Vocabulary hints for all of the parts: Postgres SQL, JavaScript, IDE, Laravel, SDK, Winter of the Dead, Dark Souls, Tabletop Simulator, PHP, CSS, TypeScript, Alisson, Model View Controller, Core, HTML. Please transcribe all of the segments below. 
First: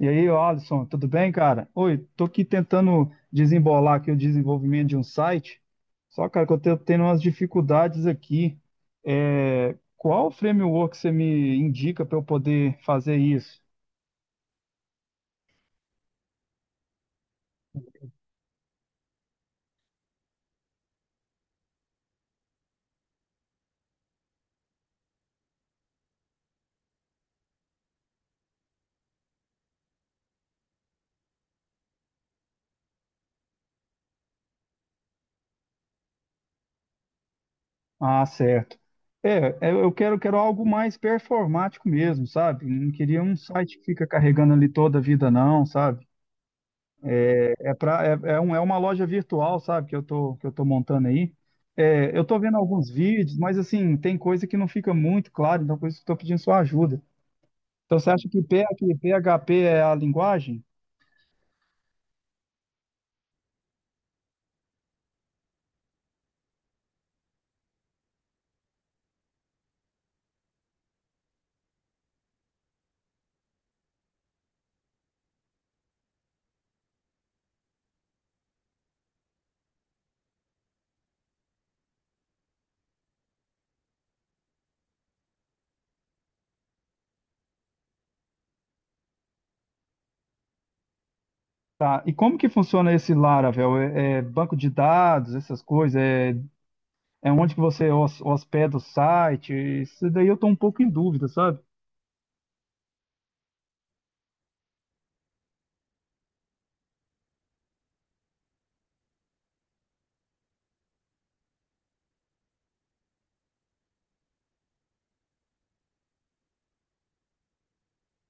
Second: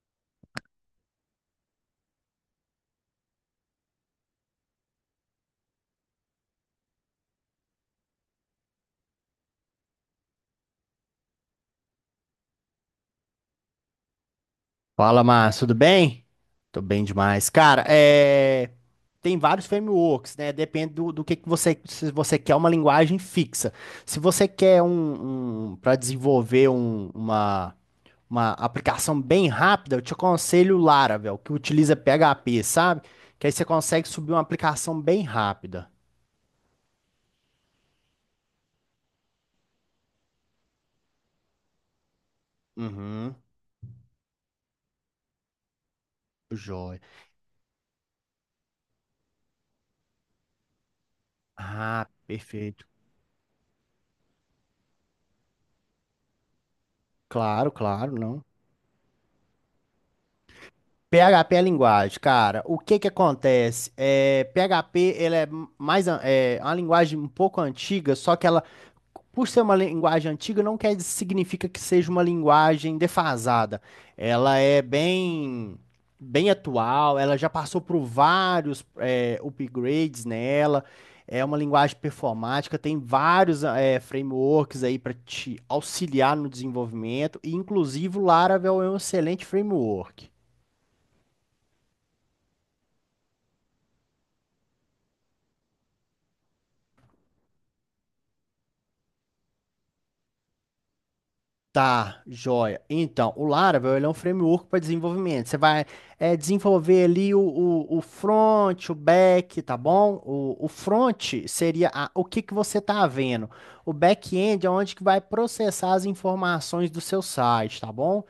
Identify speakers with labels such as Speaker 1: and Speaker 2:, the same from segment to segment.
Speaker 1: E aí, ô Alisson, tudo bem, cara? Oi, tô aqui tentando desembolar aqui o desenvolvimento de um site, só, cara, que eu tô tendo umas dificuldades aqui. Qual framework você me indica para eu poder fazer isso?
Speaker 2: Fala, Márcio, tudo bem? Tô bem demais. Cara, tem vários frameworks, né? Depende do que você. Se você quer uma linguagem fixa. Se você quer para desenvolver uma aplicação bem rápida, eu te aconselho o Laravel, que utiliza PHP, sabe? Que aí você consegue subir uma aplicação bem rápida.
Speaker 1: Ah, certo. Eu quero algo mais performático mesmo, sabe? Não queria
Speaker 2: Uhum.
Speaker 1: um site que fica carregando ali toda a vida, não, sabe?
Speaker 2: Joia.
Speaker 1: É, pra, é, é, um, é uma loja virtual, sabe, que eu tô montando aí.
Speaker 2: Ah,
Speaker 1: É, eu tô vendo
Speaker 2: perfeito.
Speaker 1: alguns vídeos, mas assim, tem coisa que não fica muito claro, então por isso que eu tô pedindo sua ajuda.
Speaker 2: Claro,
Speaker 1: Então você
Speaker 2: claro,
Speaker 1: acha que
Speaker 2: não.
Speaker 1: PHP é a linguagem?
Speaker 2: PHP é linguagem, cara. O que que acontece? PHP ele é é uma linguagem um pouco antiga, só que ela, por ser uma linguagem antiga, não quer significa que seja uma linguagem defasada. Ela é bem bem atual. Ela já passou por vários upgrades nela. É uma linguagem performática. Tem vários frameworks aí para te auxiliar no desenvolvimento. E inclusive o Laravel é um excelente framework.
Speaker 1: Tá. E como que funciona esse Laravel? É, é banco de dados, essas coisas? É, é onde que você hospeda o site? Isso daí eu tô um pouco em dúvida, sabe?
Speaker 2: Tá, joia. Então, o Laravel ele é um framework para desenvolvimento. Você vai desenvolver ali o front, o back, tá bom? O front seria o que que você está vendo. O back-end é onde que vai processar as informações do seu site, tá bom?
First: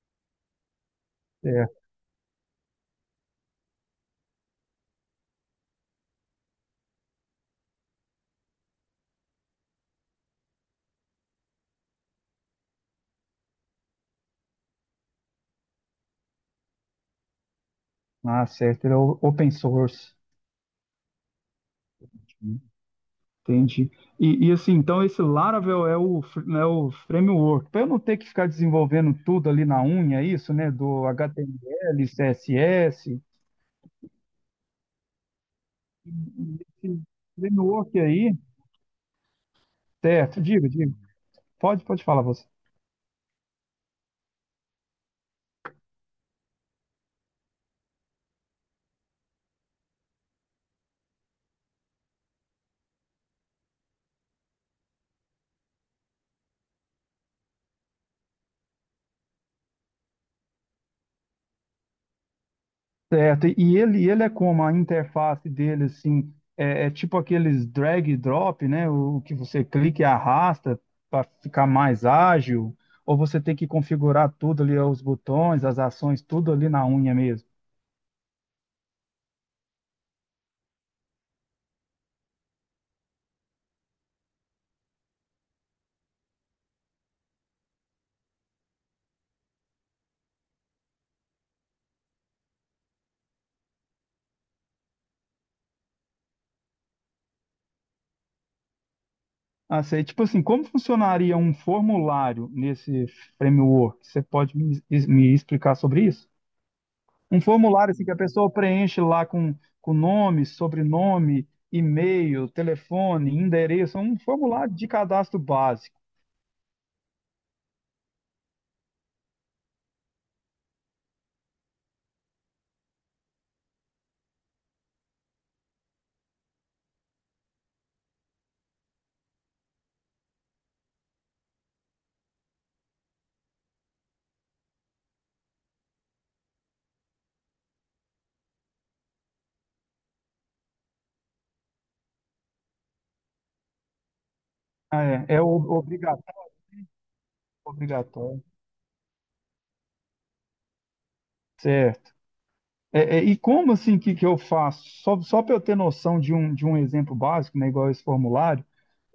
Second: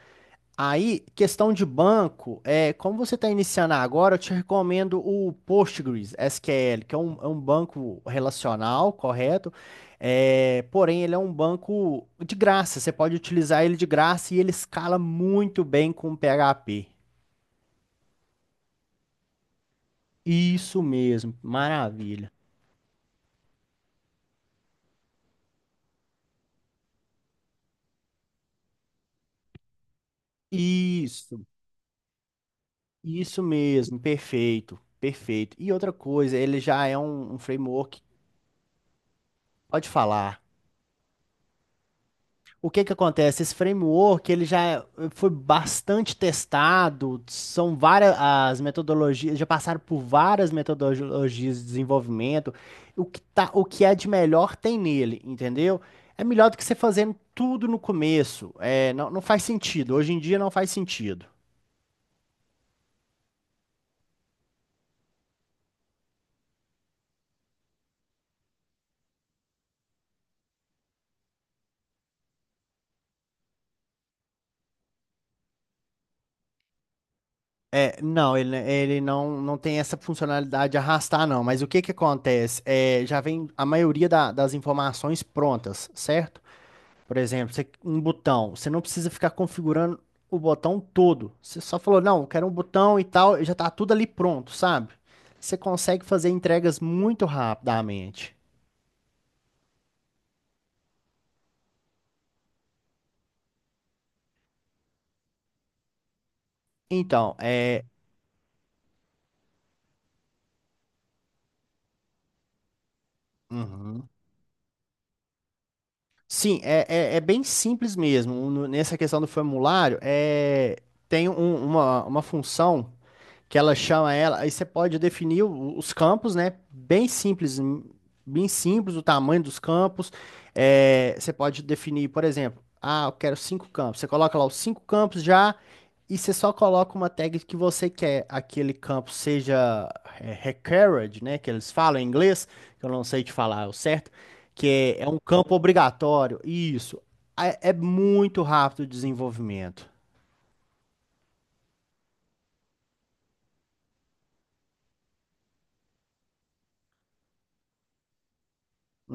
Speaker 2: Aí, questão de
Speaker 1: É,
Speaker 2: banco, como você está iniciando agora, eu te recomendo o Postgres SQL, que é um banco relacional, correto? Porém, ele é um banco de graça, você pode utilizar ele de graça e ele escala muito bem com o PHP.
Speaker 1: ah, certo, ele é open source.
Speaker 2: Isso mesmo, maravilha.
Speaker 1: Entendi. E, assim, então esse Laravel é é o framework, para eu não ter que ficar desenvolvendo tudo ali na unha, é isso, né? Do
Speaker 2: Isso,
Speaker 1: HTML, CSS.
Speaker 2: isso mesmo, perfeito, perfeito. E outra coisa, ele já é
Speaker 1: Esse
Speaker 2: um
Speaker 1: framework
Speaker 2: framework,
Speaker 1: aí,
Speaker 2: pode falar.
Speaker 1: certo, diga, diga. Pode, pode falar você.
Speaker 2: O que que acontece? Esse framework, ele já foi bastante testado, são várias as metodologias, já passaram por várias metodologias de desenvolvimento. O que é de melhor tem nele, entendeu? É melhor do que você fazendo tudo no começo. É, não, não faz sentido. Hoje em dia não faz sentido.
Speaker 1: Certo. E ele é como a interface dele, assim, é, é tipo aqueles drag e drop, né? O que você clica e arrasta para ficar mais ágil, ou você tem que configurar tudo ali, os botões, as ações, tudo ali na unha mesmo.
Speaker 2: Não, ele não tem essa funcionalidade de arrastar, não. Mas o que que acontece? Já vem a maioria das informações prontas, certo? Por exemplo, um botão, você não precisa ficar configurando o botão todo. Você só falou, não, eu quero um botão e tal, e já tá tudo ali pronto, sabe? Você consegue fazer entregas muito rapidamente.
Speaker 1: Ah, sei. Tipo assim, como funcionaria um formulário nesse framework? Você pode me explicar sobre isso?
Speaker 2: Então,
Speaker 1: Um
Speaker 2: é.
Speaker 1: formulário assim, que a pessoa preenche lá com nome, sobrenome, e-mail, telefone, endereço, é
Speaker 2: Uhum.
Speaker 1: um formulário de cadastro básico.
Speaker 2: Sim, bem simples mesmo. Nessa questão do formulário, tem uma função, que ela chama ela, aí você pode definir os campos, né? Bem simples o tamanho dos campos. Você pode definir, por exemplo, ah, eu quero cinco campos. Você coloca lá os cinco campos já e você só coloca uma tag que você quer aquele campo seja required, né? Que eles falam em inglês, que eu não sei te falar o certo, que é,
Speaker 1: Ah,
Speaker 2: é um
Speaker 1: é, é
Speaker 2: campo
Speaker 1: obrigatório,
Speaker 2: obrigatório. Isso. É, é muito
Speaker 1: obrigatório.
Speaker 2: rápido o desenvolvimento.
Speaker 1: Certo. É, é, e como assim que eu faço? Só, só para eu ter noção de um exemplo básico, né, igual esse formulário,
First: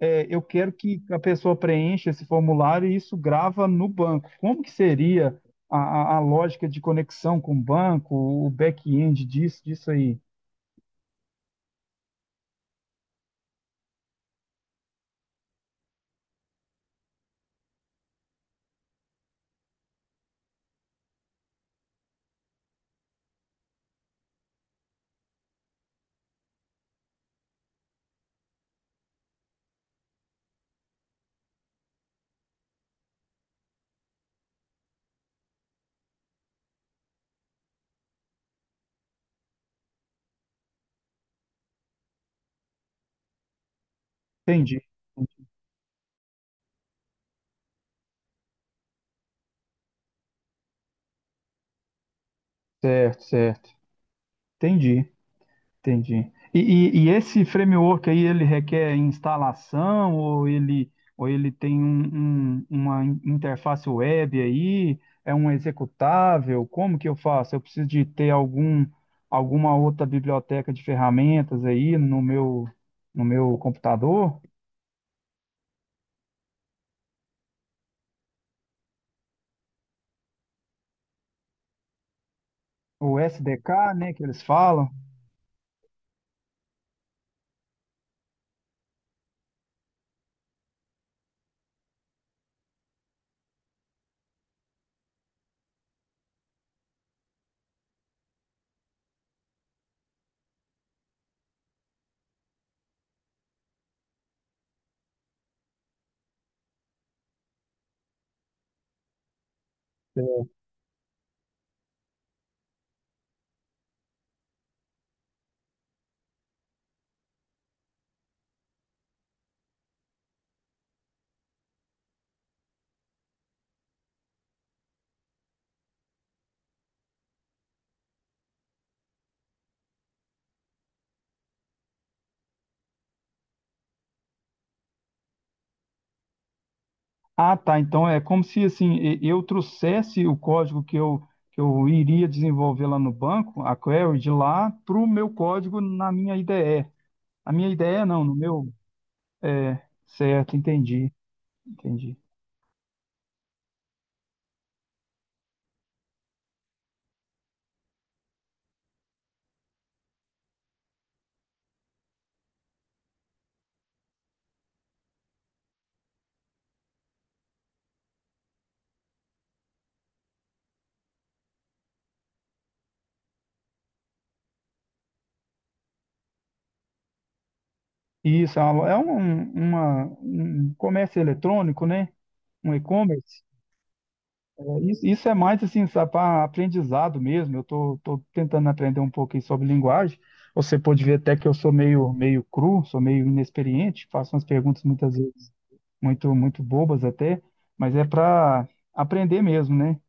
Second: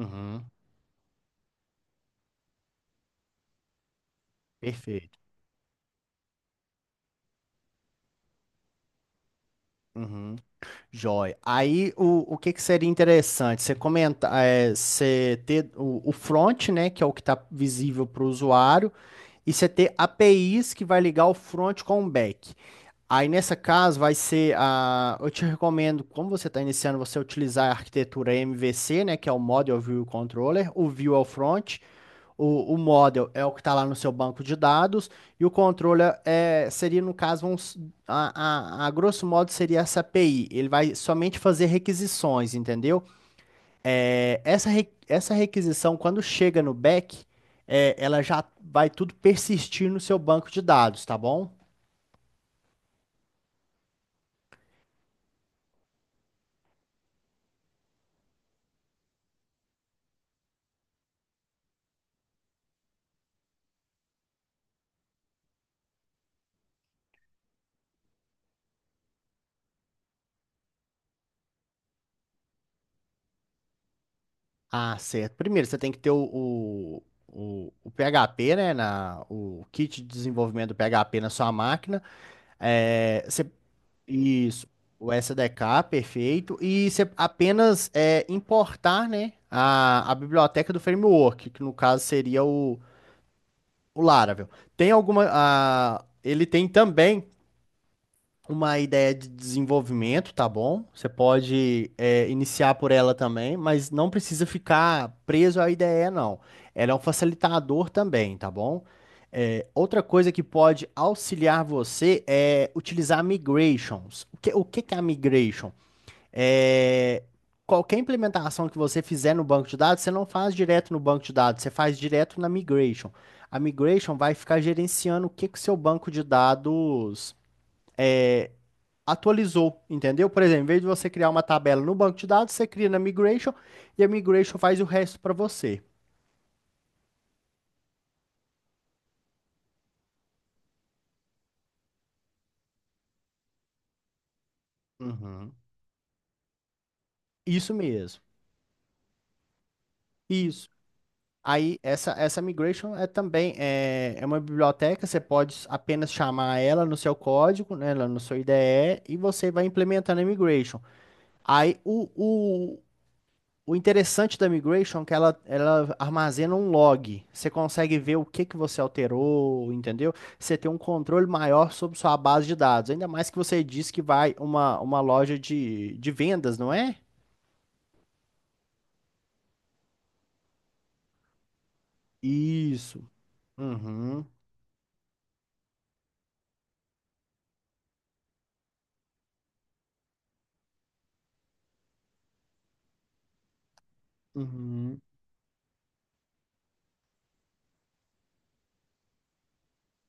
Speaker 1: é, eu quero que a pessoa preencha esse formulário e isso grava no banco. Como que
Speaker 2: perfeito.
Speaker 1: seria a lógica de conexão com o banco, o back-end disso aí?
Speaker 2: Uhum. Joia. Aí o que que seria interessante? Você comenta, você ter o front, né, que é o que está visível para o usuário, e você ter APIs que vai ligar o front com o back. Aí nessa caso eu te recomendo, como você está iniciando, você utilizar a arquitetura MVC, né, que é o Model View Controller. O View é o front, o model é o que está lá no seu banco de dados e o controller seria, no caso, a grosso modo, seria essa API. Ele vai somente fazer requisições, entendeu?
Speaker 1: Entendi.
Speaker 2: Essa requisição, quando chega no back, ela já vai tudo persistir no seu banco de dados, tá bom?
Speaker 1: Certo, certo. Entendi. Entendi. E, e esse framework aí, ele requer instalação ou ele tem uma interface web aí? É um executável? Como que eu faço? Eu preciso de ter algum, alguma outra biblioteca de ferramentas aí no no meu computador?
Speaker 2: Ah, certo. Primeiro, você tem que ter o PHP, né, o kit de desenvolvimento do PHP na sua máquina.
Speaker 1: O
Speaker 2: É, você-
Speaker 1: SDK, né, que eles
Speaker 2: isso,
Speaker 1: falam.
Speaker 2: o SDK, perfeito. E você apenas importar, né, a biblioteca do framework, que no caso seria o Laravel. Tem alguma. Ele tem também uma ideia de desenvolvimento, tá bom? Você pode iniciar por ela também, mas não precisa ficar preso à ideia, não. Ela é um facilitador também, tá bom? Outra coisa que pode auxiliar você é utilizar migrations. O que que é a migration? É, qualquer implementação que você fizer no banco de dados, você não faz direto no banco de dados, você faz direto na migration. A migration vai ficar gerenciando o que que o seu banco de dados é, atualizou, entendeu? Por exemplo, em vez de você criar uma tabela no banco de dados, você cria na Migration e a Migration faz o resto para você.
Speaker 1: Ah, tá. Então é como se assim eu trouxesse o código que eu iria desenvolver lá no banco, a query de lá, para o meu
Speaker 2: Uhum.
Speaker 1: código na minha IDE. A minha
Speaker 2: Isso
Speaker 1: IDE
Speaker 2: mesmo.
Speaker 1: não, no meu. É, certo,
Speaker 2: Isso.
Speaker 1: entendi,
Speaker 2: Aí essa
Speaker 1: entendi.
Speaker 2: essa migration é também é uma biblioteca, você pode apenas chamar ela no seu código, né, lá no seu IDE e você vai implementando a migration. Aí o interessante da migration é que ela armazena um log. Você consegue ver o que que você alterou, entendeu? Você tem um controle maior sobre sua base de dados. Ainda mais que você disse que vai uma loja de vendas, não é?
Speaker 1: Isso, é uma, é um um, uma- um comércio eletrônico, né? Um
Speaker 2: Isso.
Speaker 1: e-commerce.
Speaker 2: Uhum,
Speaker 1: É, isso é mais assim, para aprendizado mesmo. Eu tô tentando aprender um pouquinho sobre linguagem. Você pode ver até que eu sou meio cru, sou meio inexperiente, faço umas perguntas
Speaker 2: uhum.
Speaker 1: muitas vezes muito bobas até, mas é para aprender mesmo, né?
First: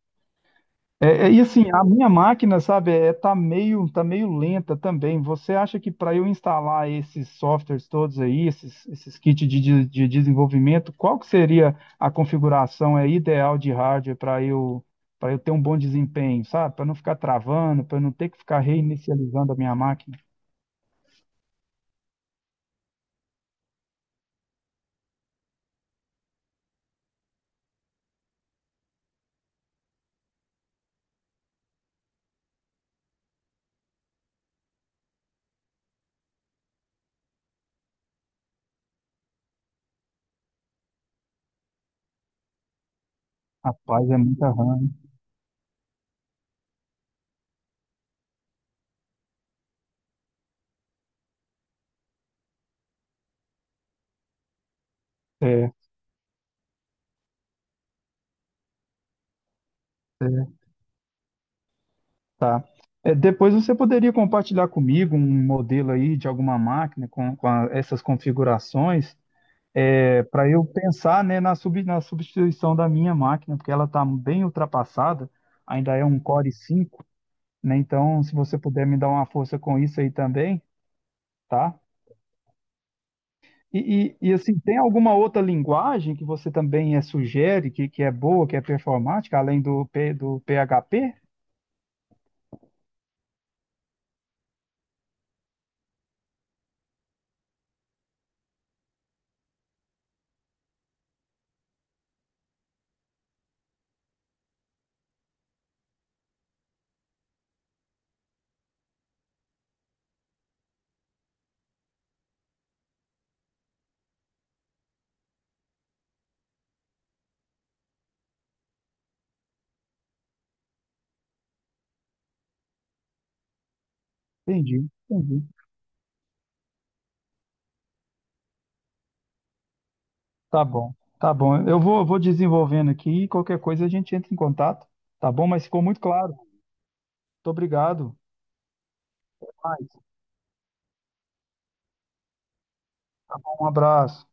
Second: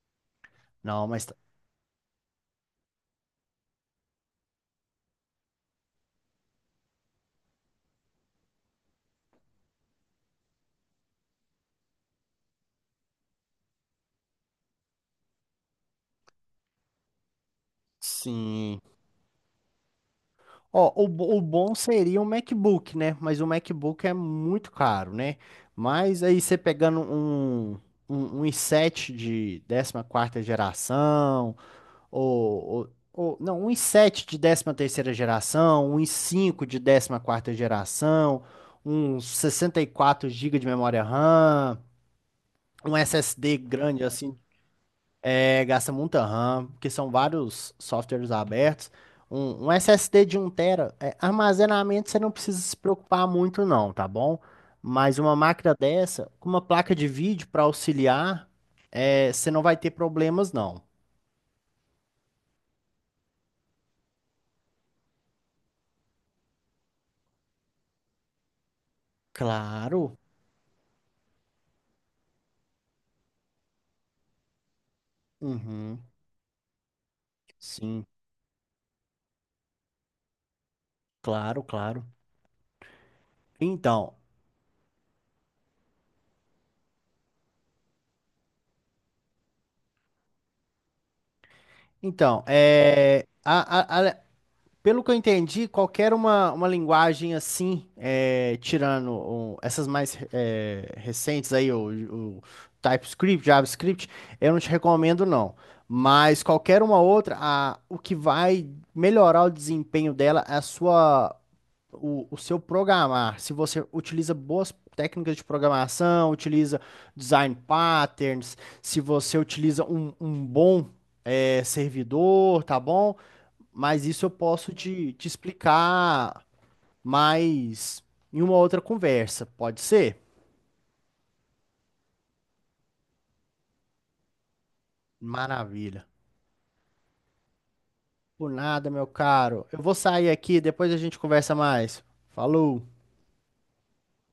Speaker 2: Não, mas
Speaker 1: É, e assim, a minha máquina, sabe, é, tá meio lenta também. Você acha que para eu instalar esses softwares todos aí, esses kits de desenvolvimento, qual que seria a configuração é, ideal de hardware para eu ter um bom desempenho, sabe? Para não ficar travando, para não ter que ficar
Speaker 2: sim.
Speaker 1: reinicializando a minha máquina.
Speaker 2: Ó, o bom seria um MacBook, né? Mas o MacBook é muito caro, né? Mas aí você pegando um i7 de 14ª geração não, 1,7 de 13ª geração, um i5 de 14ª geração, uns 64 gigas de memória RAM, um SSD grande
Speaker 1: Rapaz, é
Speaker 2: assim.
Speaker 1: muita RAM, hein?
Speaker 2: Gasta muita RAM, porque são vários softwares abertos. Um SSD de um tera, armazenamento você não precisa se preocupar muito não, tá bom? Mas uma máquina dessa, com uma placa de vídeo para auxiliar, você não vai ter
Speaker 1: É,
Speaker 2: problemas
Speaker 1: é.
Speaker 2: não.
Speaker 1: Tá. É, depois você poderia compartilhar comigo um modelo aí de alguma máquina com, essas configurações,
Speaker 2: Claro.
Speaker 1: para eu pensar, né, na substituição da minha máquina, porque ela está bem ultrapassada, ainda
Speaker 2: Uhum.
Speaker 1: é um Core 5, né?
Speaker 2: Sim.
Speaker 1: Então, se você puder me dar uma força com isso aí também,
Speaker 2: Claro,
Speaker 1: tá?
Speaker 2: claro. Então,
Speaker 1: Assim, tem alguma outra linguagem que você também sugere que é boa, que é performática, além do, P, do PHP?
Speaker 2: então, é, a- a- a- pelo que eu entendi, qualquer uma linguagem assim, tirando essas mais recentes aí, o TypeScript, JavaScript, eu não te recomendo não. Mas qualquer uma outra, o que vai melhorar o desempenho dela é o seu programar, se você utiliza boas técnicas de programação, utiliza design patterns, se você utiliza um bom servidor, tá bom? Mas isso eu posso
Speaker 1: Entendi,
Speaker 2: te
Speaker 1: entendi.
Speaker 2: explicar mais em uma outra conversa, pode ser?
Speaker 1: Tá bom, tá bom. Eu vou desenvolvendo aqui e qualquer coisa a gente entra em contato, tá bom? Mas ficou muito
Speaker 2: Maravilha.
Speaker 1: claro. Muito obrigado.
Speaker 2: Por nada, meu caro. Eu vou sair aqui, depois a gente conversa mais. Falou!
Speaker 1: Um abraço.